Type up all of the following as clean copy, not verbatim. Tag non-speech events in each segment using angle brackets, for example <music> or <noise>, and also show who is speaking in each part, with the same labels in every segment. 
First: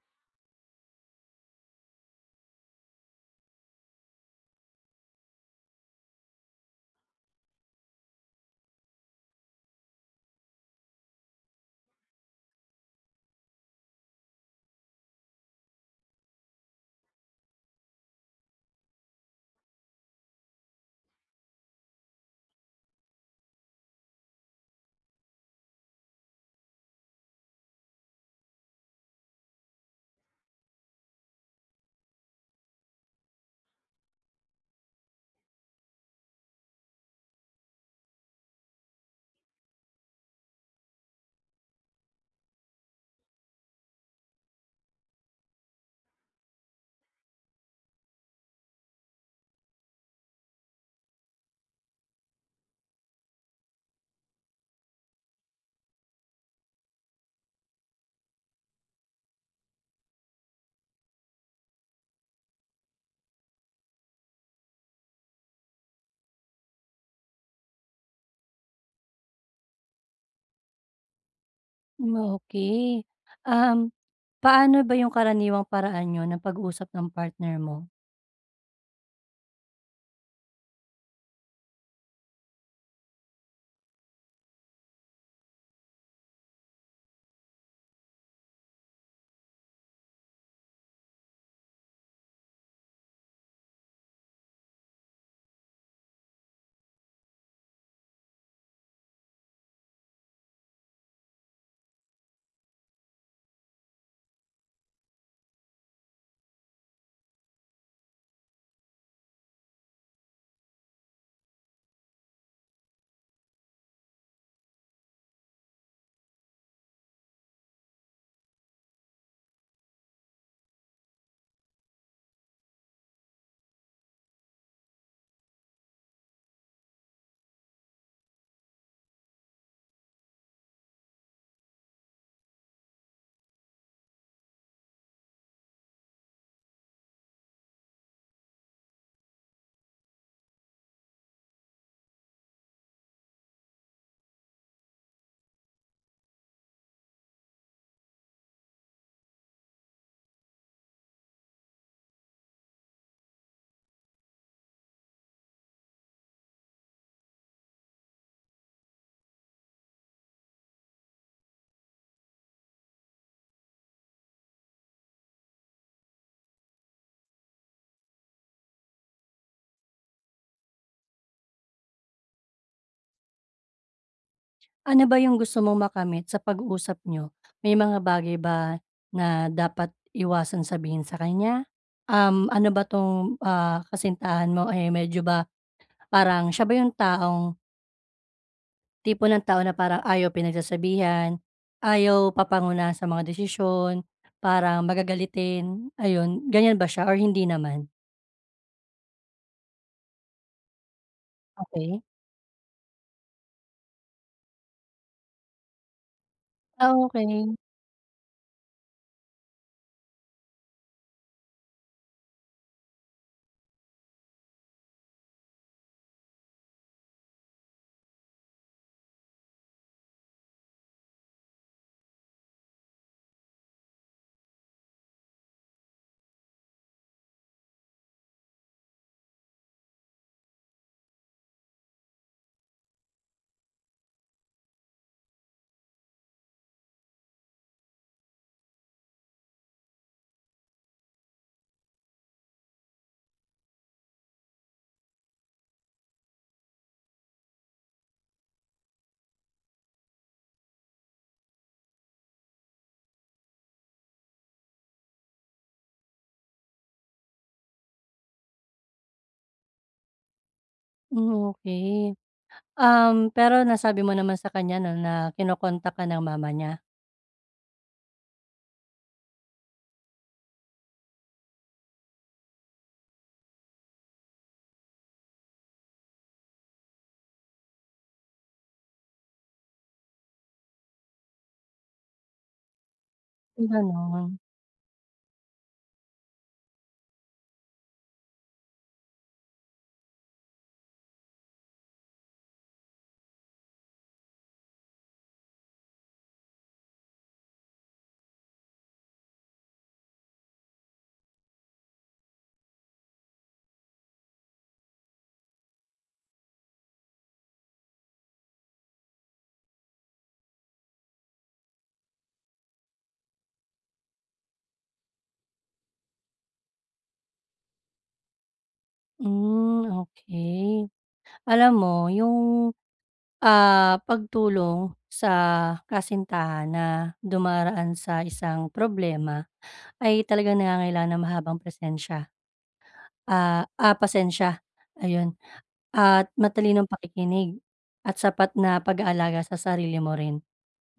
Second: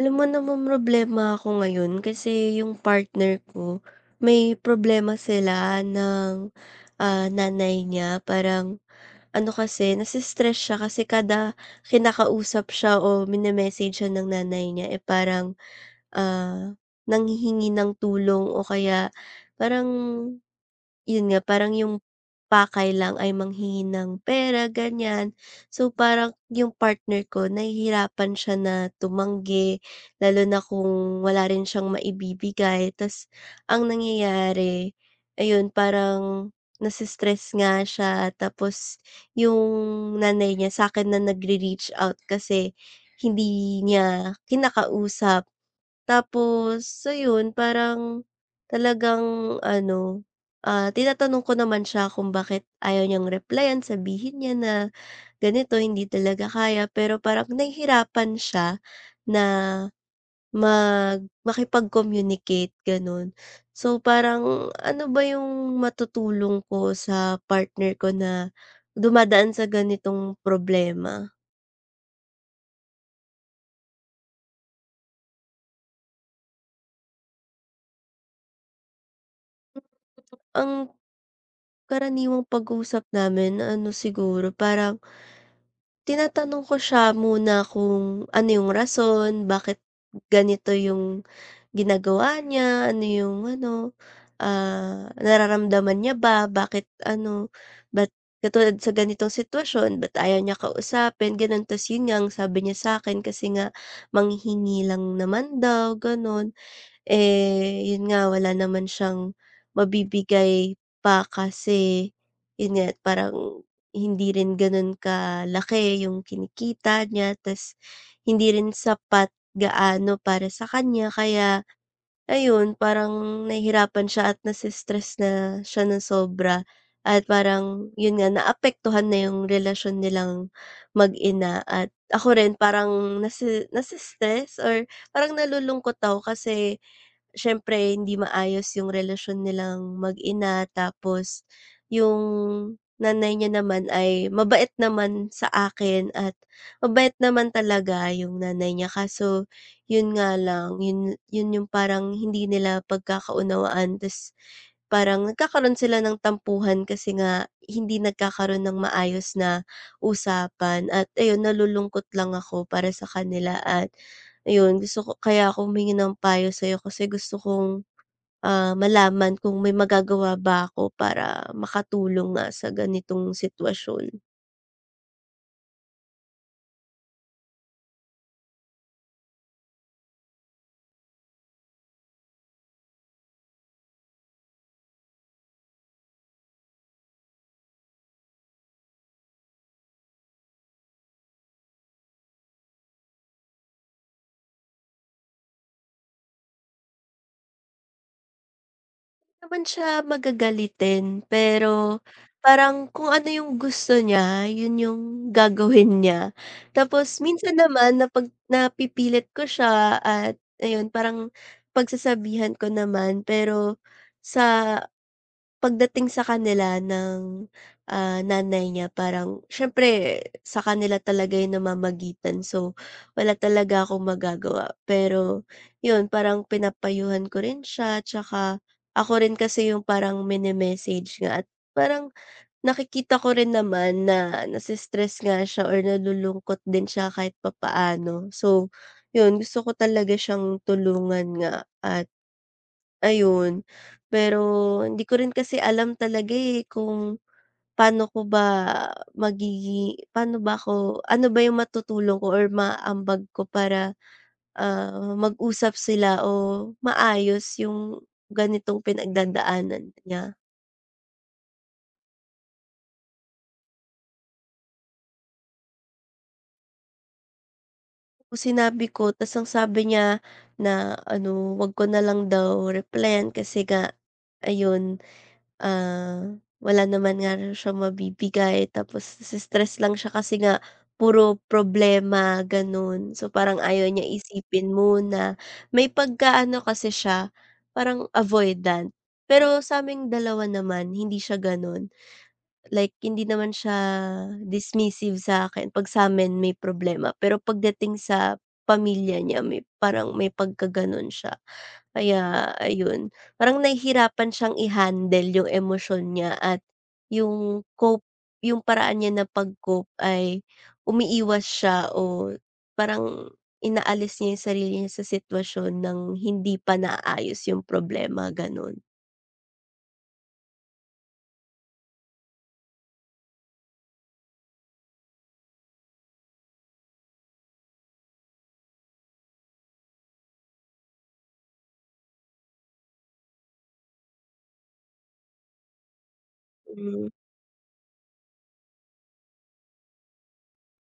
Speaker 1: Alam mo naman, problema ako ngayon kasi yung partner ko, may problema sila ng, nanay niya. Parang ano kasi, nase-stress siya kasi kada kinakausap siya o minemessage siya ng nanay niya, eh, parang, ah, nanghihingi ng tulong o kaya parang yun nga, parang yung pakay lang ay manghingi ng pera, ganyan. So, parang yung partner ko nahihirapan siya na tumanggi, lalo na kung wala rin siyang maibibigay. Tas ang nangyayari, ayun, parang nasi nga siya. Tapos yung nanay niya sa akin na nagre-reach out kasi hindi niya kinakausap. Tapos ayun parang talagang ano, tinatanong ko naman siya kung bakit ayaw niyang replyan, sabihin niya na ganito, hindi talaga kaya, pero parang nahihirapan siya na makipag-communicate gano'n. So parang ano ba yung matutulong ko sa partner ko na dumadaan sa ganitong problema?
Speaker 2: Hmm, okay Um, Paano ba yung karaniwang paraan niyo ng pag-usap ng partner mo?
Speaker 1: Ang karaniwang pag usap namin ano siguro parang tinatanong ko siya muna kung ano yung rason, bakit ganito yung ginagawa niya, ano yung ano, nararamdaman niya ba, bakit ano, ba't katulad sa ganitong sitwasyon, ba't ayaw niya kausapin, gano'n. Tapos yun nga ang sabi niya sa akin kasi nga manghingi lang naman daw, gano'n. Eh, yun nga wala naman siyang mabibigay pa kasi yun nga parang hindi rin ganun kalaki yung kinikita niya ta's hindi rin sapat gaano para sa kanya kaya ayun parang nahihirapan siya at na siya ng sobra at parang yun nga naapektuhan na yung relasyon nilang mag-ina at ako rin parang nase nase or parang nalulungkot ako kasi siyempre hindi maayos yung relasyon nilang mag-ina. Tapos yung nanay niya naman ay mabait naman sa akin at mabait naman talaga yung nanay niya, kaso yun nga lang, yun yun yung parang hindi nila pagkakaunawaan ta's parang nagkakaroon sila ng tampuhan kasi nga hindi nagkakaroon ng maayos na usapan, at ayun, nalulungkot lang ako para sa kanila. At ayun, gusto ko kaya ako humingi ng payo sa'yo kasi gusto kong, malaman kung may magagawa ba ako para makatulong nga sa ganitong sitwasyon.
Speaker 2: Ano ba yung gusto mong makamit sa pag-usap nyo? May mga bagay ba na dapat iwasan sabihin sa kanya? Ano ba 'tong, kasintahan mo, eh, medyo ba parang siya ba yung taong tipo ng tao na parang ayaw pinagsasabihan, ayaw papanguna sa mga desisyon, parang magagalitin, ayun, ganyan ba siya or hindi naman?
Speaker 1: Hindi naman siya magagalitin, pero
Speaker 2: Okay.
Speaker 1: parang kung ano yung gusto niya, yun yung gagawin niya.
Speaker 2: Ah,
Speaker 1: Tapos minsan
Speaker 2: okey.
Speaker 1: naman napipilit ko siya, at ayun parang pagsasabihan ko naman, pero sa pagdating sa kanila ng, nanay niya parang siyempre sa kanila talaga yung namamagitan so wala talaga akong magagawa. Pero yun parang pinapayuhan ko rin siya, tsaka ako rin kasi yung parang mine-message nga, at parang nakikita ko rin naman na nga siya or nalulungkot din siya kahit papaano. So yun, gusto ko talaga siyang tulungan nga at ayun, pero hindi ko rin kasi alam talaga, eh, kung paano ko ba paano ba ako ano ba yung matutulong ko or maaambag ko para, mag-usap sila o maayos yung ganitong pinagdadaanan niya.
Speaker 2: Hmm, okay Pero nasabi mo naman sa kanya 'no na kinokontak ka ng mama niya?
Speaker 1: Tapos sinabi ko ta's ang sabi niya na ano, 'wag ko na lang daw replyan kasi nga ayun, Ah, wala naman nga raw siyang mabibigay tapos stress lang siya kasi nga puro problema gano'n. So, parang ayaw niya
Speaker 2: Gano'n.
Speaker 1: isipin muna, may pagka-ano kasi siya, parang avoidant. Pero sa saming dalawa naman hindi siya gano'n. Like hindi naman siya dismissive sa'kin 'pag sa'min may problema, pero pagdating sa pamilya niya may parang may pagkagano'n siya. Kaya ayun, parang nahihirapan siyang i-handle yung emosyon niya at yung cope yung paraan niya na pag-cope ay umiiwas siya o parang inaalis niya yung sarili niya sa sitwasyon ng hindi pa naayos yung problema, gano'n.
Speaker 2: Hmm, okay. Alam mo yung, pagtulong sa kasintahan na dumaraan sa isang problema ay talagang nangangailangan ng mahabang presensya, pasensya, ayun, at matalinong
Speaker 1: Hmm.
Speaker 2: pakikinig at sapat na pag-aalaga sa sarili mo rin.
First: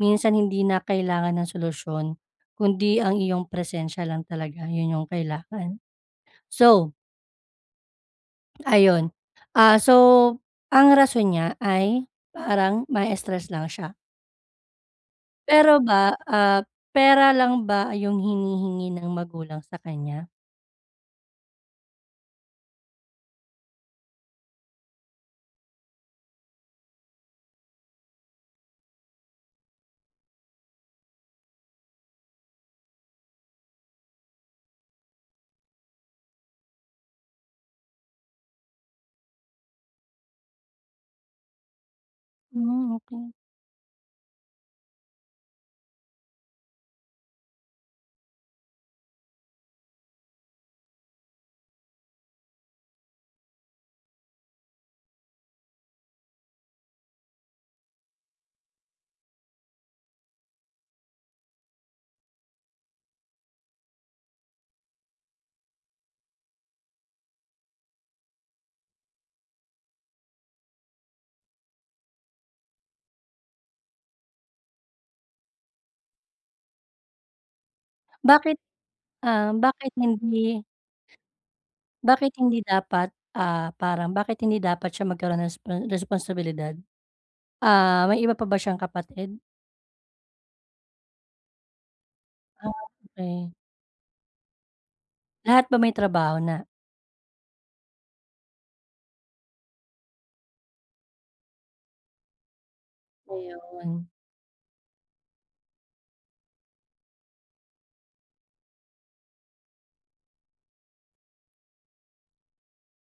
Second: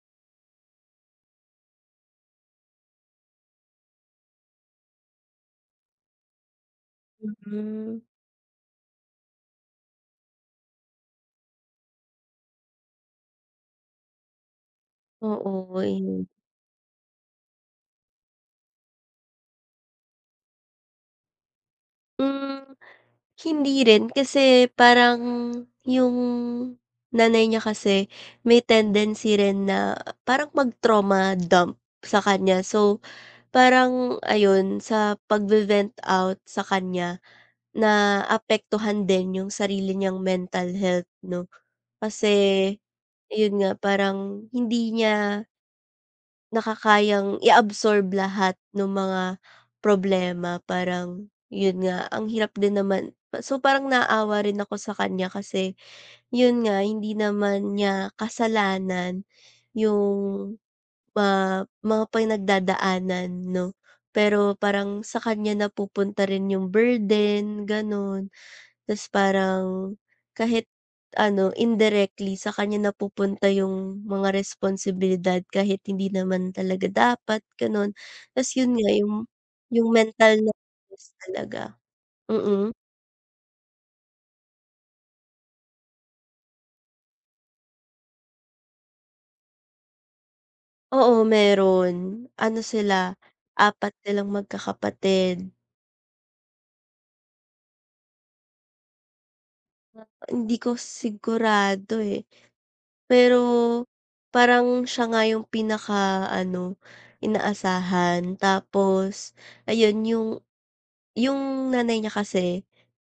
Speaker 2: Minsan hindi na kailangan ng solusyon, kundi ang iyong presensya lang talaga, yun yung kailangan. So,
Speaker 1: Hmm,
Speaker 2: ayun, so, ang rason niya ay parang ma-stress lang siya.
Speaker 1: oo,
Speaker 2: Pero ba,
Speaker 1: ayun.
Speaker 2: pera lang ba yung hinihingi ng magulang sa kanya?
Speaker 1: Hmm. Hindi rin kasi parang yung nanay niya kasi may tendency rin na parang mag-trauma dump sa kanya. So, parang ayun sa pag vent out sa kanya na naapektuhan din yung sarili niyang mental health 'no. Kasi
Speaker 2: Hmm, okey.
Speaker 1: ayun nga parang hindi niya nakakayang i-absorb lahat nung mga problema, parang yun nga ang hirap din naman. So parang naawa rin ako sa kanya kasi yun nga hindi naman niya kasalanan yung, mga pinagdadaanan 'no. Pero parang sa kanya napupunta rin yung burden, gano'n. Ta's parang kahit ano, indirectly sa kanya napupunta yung mga responsibilidad kahit hindi naman talaga dapat, gano'n. Ta's
Speaker 2: Bakit,
Speaker 1: yun nga yung
Speaker 2: ah,
Speaker 1: mental na stress talaga,
Speaker 2: bakit hindi
Speaker 1: mm.
Speaker 2: dapat, ah, parang bakit hindi dapat siya magkaroon ng responsibilidad? Ah, may iba pa ba siyang kapatid?
Speaker 1: Oo, meron. Ano
Speaker 2: Ah,
Speaker 1: sila,
Speaker 2: okey.
Speaker 1: apat silang magkakapatid.
Speaker 2: Lahat ba may trabaho na?
Speaker 1: Hindi ko sigurado, eh, pero
Speaker 2: Ayun. Hmm.
Speaker 1: parang siya nga yung pinaka-ano, inaasahan. Tapos ayun, yung nanay niya kasi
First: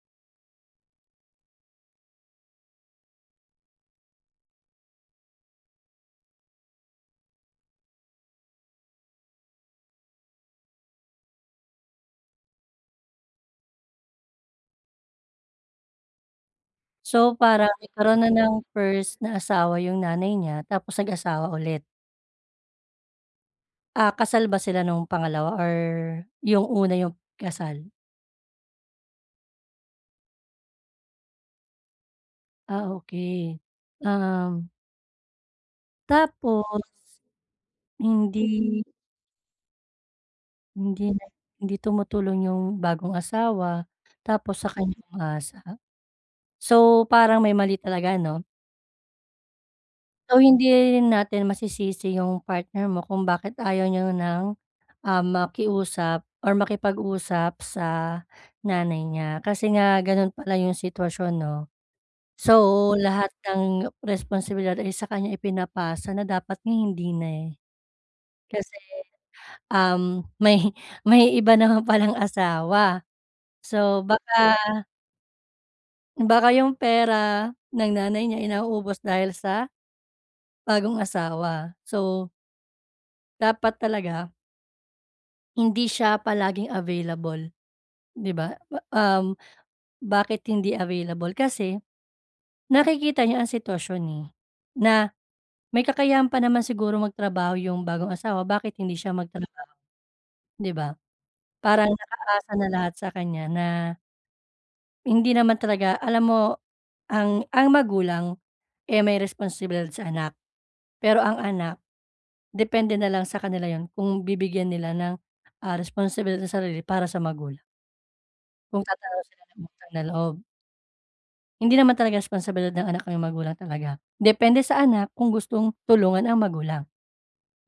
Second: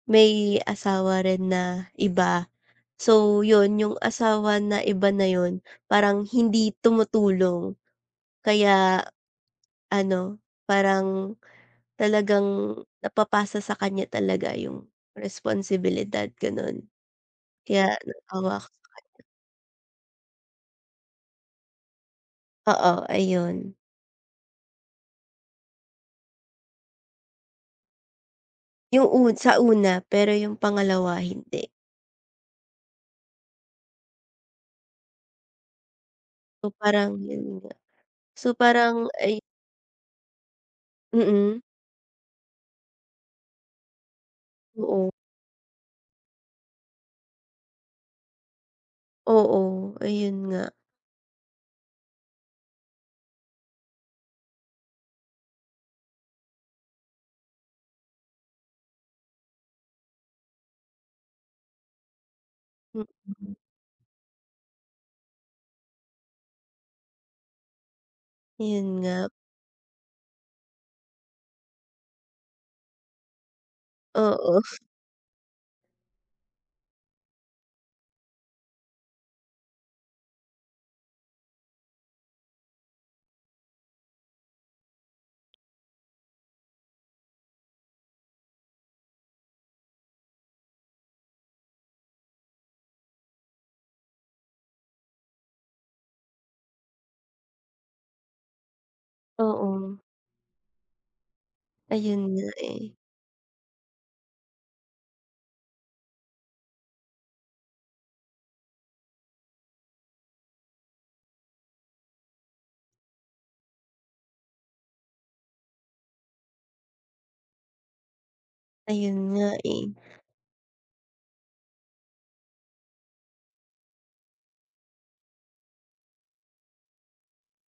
Speaker 1: may asawa rin na iba. So yun, yung asawa na iba na yun parang hindi tumutulong. Kaya ano, parang talagang napapasa sa kanya talaga yung responsibilidad, ganun.
Speaker 2: So, parang
Speaker 1: Kaya
Speaker 2: nagkaroon na ng
Speaker 1: naawa ako,
Speaker 2: first na asawa yung nanay niya tapos nag-asawa ulit.
Speaker 1: oo, ayun.
Speaker 2: Ah, kasal ba sila nung pangalawa or yung una yung kasal?
Speaker 1: Yung sa una, pero yung pangalawa hindi.
Speaker 2: Ah, okey. Um,
Speaker 1: So
Speaker 2: Tapos
Speaker 1: parang yun nga.
Speaker 2: hindi
Speaker 1: So parang ay
Speaker 2: hindi na
Speaker 1: mm,
Speaker 2: hindi tumutulong yung bagong asawa tapos saka niya
Speaker 1: oo.
Speaker 2: umaasa. So, parang may mali talaga 'no?
Speaker 1: Oo, ayun
Speaker 2: So,
Speaker 1: nga,
Speaker 2: hindi natin masisisi yung partner mo kung bakit ayaw niya ng makiusap or makipag-usap sa nanay niya kasi nga gano'n pala yung sitwasyon 'no. So, Mm. lahat
Speaker 1: mm.
Speaker 2: ng responsibilidad ay sa kanya ipinapasa na dapat nga hindi na, eh. Kasi,
Speaker 1: Ayun nga,
Speaker 2: may <laughs> may iba naman palang asawa. So, baka
Speaker 1: oo,
Speaker 2: baka yung pera ng nanay niya inaubos dahil sa bagong asawa. So, dapat talaga hindi siya palaging available, 'di ba? Um Bakit hindi available? Kasi nakikita niya ang sitwasyon, na may kakayahan pa naman siguro magtrabaho yung bagong asawa, bakit hindi siya magtrabaho,
Speaker 1: oo.
Speaker 2: 'di ba? Parang
Speaker 1: Ayun nga,
Speaker 2: nakaasa na
Speaker 1: eh,
Speaker 2: lahat sa kanya na hindi naman talaga alam mo ang magulang, eh, may responsibilidad sa anak, pero ang anak depende na lang sa kanila yon, kung bibigyan nila ng, responsibilidad sa sarili para sa magulang, kung
Speaker 1: ayun
Speaker 2: magkakaroon sila
Speaker 1: nga,
Speaker 2: ng
Speaker 1: eh.
Speaker 2: utang na loob. Hindi naman talaga responsibilidad ng anak ang magulang talaga. Depende sa anak kung gustong tulungan ang magulang,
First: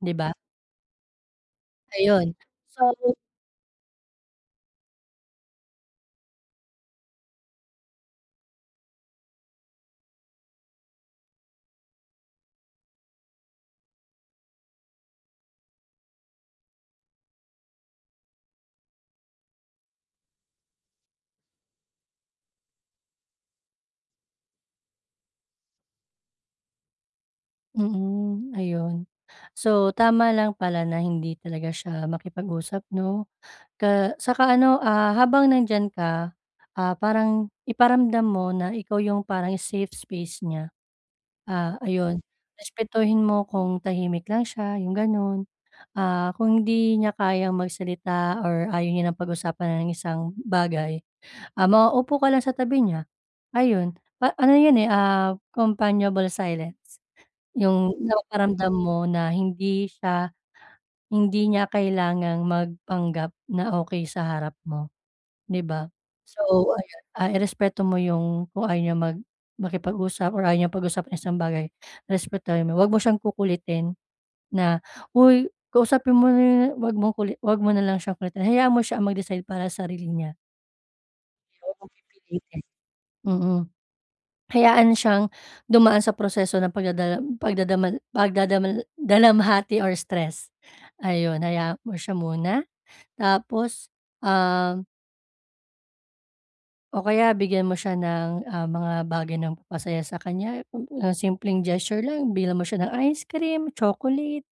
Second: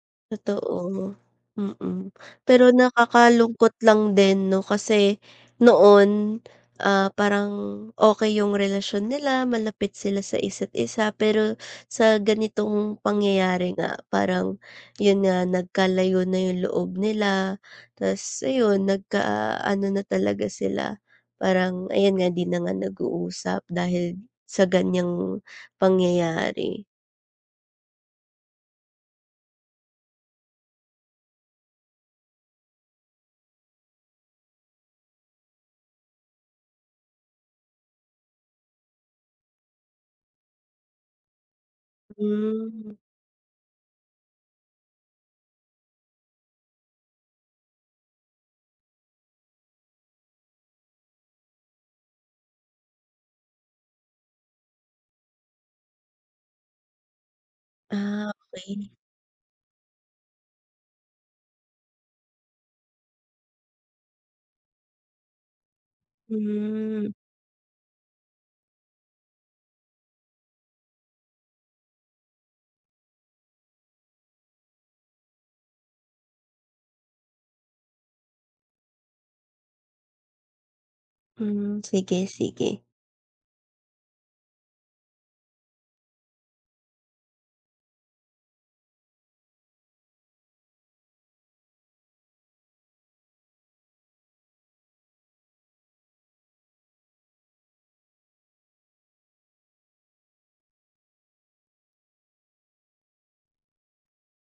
Speaker 2: 'di ba?
Speaker 1: Totoo, mm.
Speaker 2: Ayun.
Speaker 1: Pero
Speaker 2: So
Speaker 1: nakakalungkot lang din 'no kasi noon, parang okey yung relasyon nila, malapit sila sa isa't isa, pero sa ganitong pangyayari nga parang yun nga nagkalayo na yung loob nila, ta's ayun nagka-ano na talaga sila, parang ayan nga 'di na nga nag-uusap dahil sa ganiyang pangyayari.
Speaker 2: ayun. So, tama lang pala na hindi talaga siya makipag-usap 'no? Saka ano, habang nandiyan ka, parang iparamdam mo na ikaw yung parang safe space niya. Ah, ayun,
Speaker 1: Hmm,
Speaker 2: respetuhin mo kung tahimik lang siya, yung gano'n. Ah, kung hindi niya kayang magsalita or ayaw niya ng pag-usapan ng isang bagay. Ah, mauupo ka lang sa tabi niya, ayun. Pa ano yun, eh, companionable silence, yung
Speaker 1: ah,
Speaker 2: napaparamdam
Speaker 1: okey,
Speaker 2: mo na hindi niya kailangang magpanggap na okey sa harap mo, 'di ba? So, ayan,
Speaker 1: hmm.
Speaker 2: irespeto mo yung kung ayaw niya makipag-usap or ayaw niyang pag-usapan ng isang bagay, respetuhin mo. Huwag mo siyang kukulitin na, "Uy, kausapin mo na" 'yun." huwag mong kuli Huwag mo na lang siyang kulitin, hayaan mo siya ang mag-decide para sa sarili niya, huwag
Speaker 1: Hmm,
Speaker 2: mong
Speaker 1: sige,
Speaker 2: pipilitin.
Speaker 1: sige.
Speaker 2: Mm. Hayaan siyang dumaan sa proseso ng pagdadala pagdadamal pagdadamal dalamhati or stress. Ayun, hayaan mo siya muna tapos, um, o kaya bigyan mo siya ng, mga bagay na magpapasaya sa kanya. Simpleng gesture lang, bilhan mo siya ng ice cream, chocolate,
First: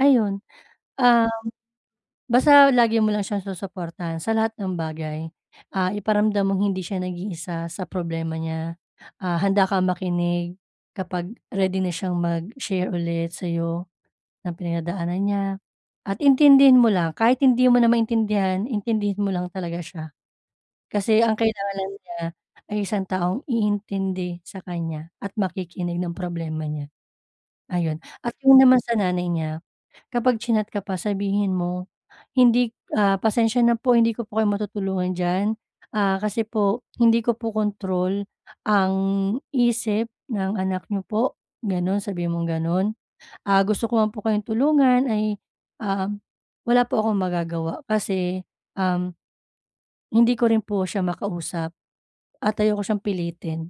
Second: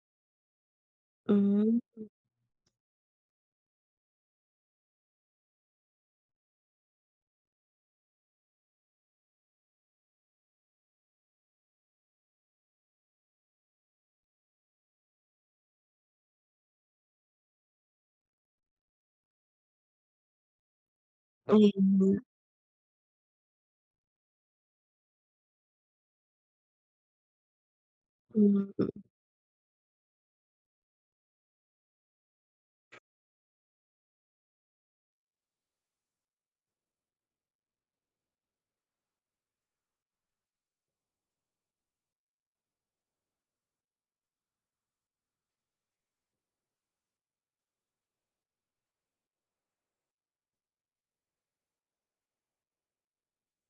Speaker 2: ayun. Ah
Speaker 1: Hmm,
Speaker 2: Basta lagi mo lang siyang susuportahan sa lahat ng bagay. Ah, iparamdam mong hindi siya nag-iisa sa problema niya. Ah, handa kang makinig kapag ready na siyang mag-share ulit sa'yo ng pinagdadaanan niya. At intindihin mo lang, kahit hindi mo na maintindihan, intindihin mo lang talaga siya. Kasi ang kailangan
Speaker 1: ayun
Speaker 2: lang
Speaker 1: nga.
Speaker 2: niya ay isang taong iintindi sa kanya at makikinig ng problema niya, ayun. At 'yun
Speaker 1: Hmm,
Speaker 2: naman sa nanay niya, kapag chinat ka pa sabihin mo hindi, pasensya na po hindi ko po kayo matutulungan diyan. Ah, kasi po hindi ko po control ang isip ng anak niyo po, gano'n, sabi mong gano'n. Ah, gusto ko man po kayong tulungan ay, um, wala po akong magagawa kasi, um, hindi ko rin po siya makausap at ayoko siyang pilitin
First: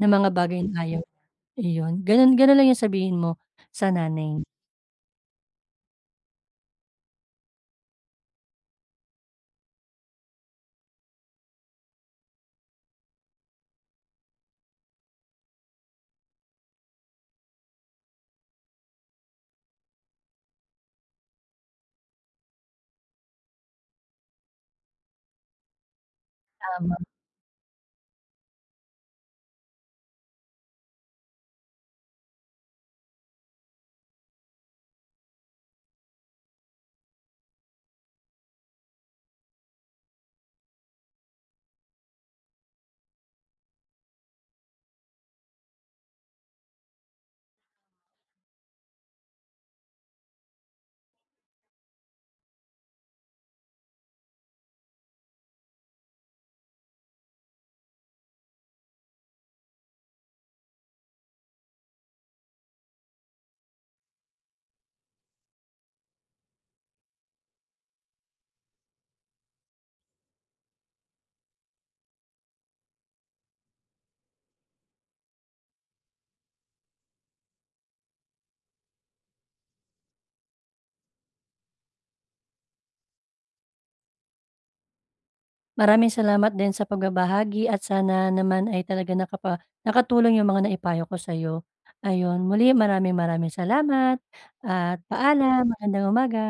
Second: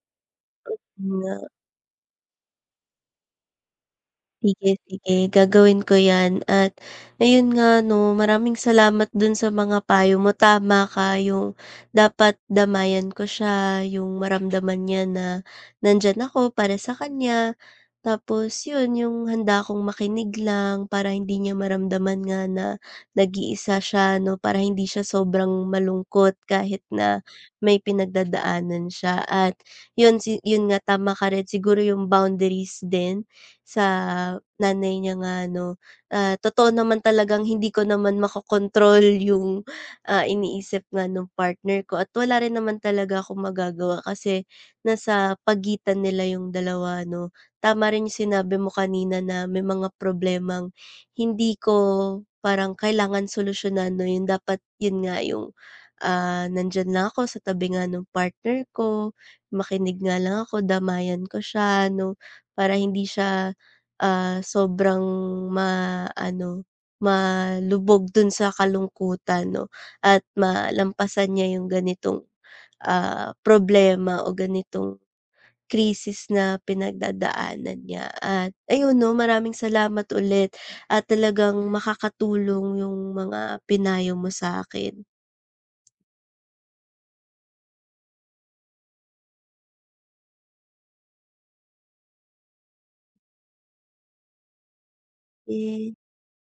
Speaker 2: ng mga bagay na ayaw
Speaker 1: nga.
Speaker 2: iyon. Gano'n gano'n lang yung sabihin mo sa nanay,
Speaker 1: Sige, sige, gagawin ko 'yan. At ayun nga 'no, maraming salamat dun sa mga payo mo. Tama ka, yung dapat damayan ko siya, yung maramdaman niya na nandiyan ako para sa kanya. Tapos yun, yung handa akong makinig lang para hindi niya maramdaman nga na nag-iisa siya 'no, para hindi siya sobrang malungkot kahit
Speaker 2: tama.
Speaker 1: na may pinagdadaanan siya. At yun nga tama ka rin siguro, yung boundaries din sa nanay niya nga 'no. Ah, totoo naman talagang hindi ko naman makokontrol yung, iniisip nga nung partner ko, at wala rin naman talaga akong magagawa kasi nasa pagitan nila yung dalawa 'no. Tama rin yung sinabi mo kanina na may mga problemang hindi ko parang kailangan solusyonan 'no, yung dapat yun nga yung, nandiyan lang ako sa tabi nga nung partner ko, makinig nga lang ako, damayan ko siya 'no, para hindi siya sobrang maano, malubog dun sa kalungkutan 'no, at malampasan niya yung ganitong, problema o ganitong krisis na pinagdadaanan niya. At ayun 'no, maraming salamat ulit at talagang makakatulong yung mga pinayo mo sa'kin.
Speaker 2: Maraming salamat din sa pagbabahagi at sana naman ay talaga nakatulong yung mga naipayo ko sa'yo. Ayun, muli maraming maraming salamat at paalam,
Speaker 1: Ye
Speaker 2: magandang umaga.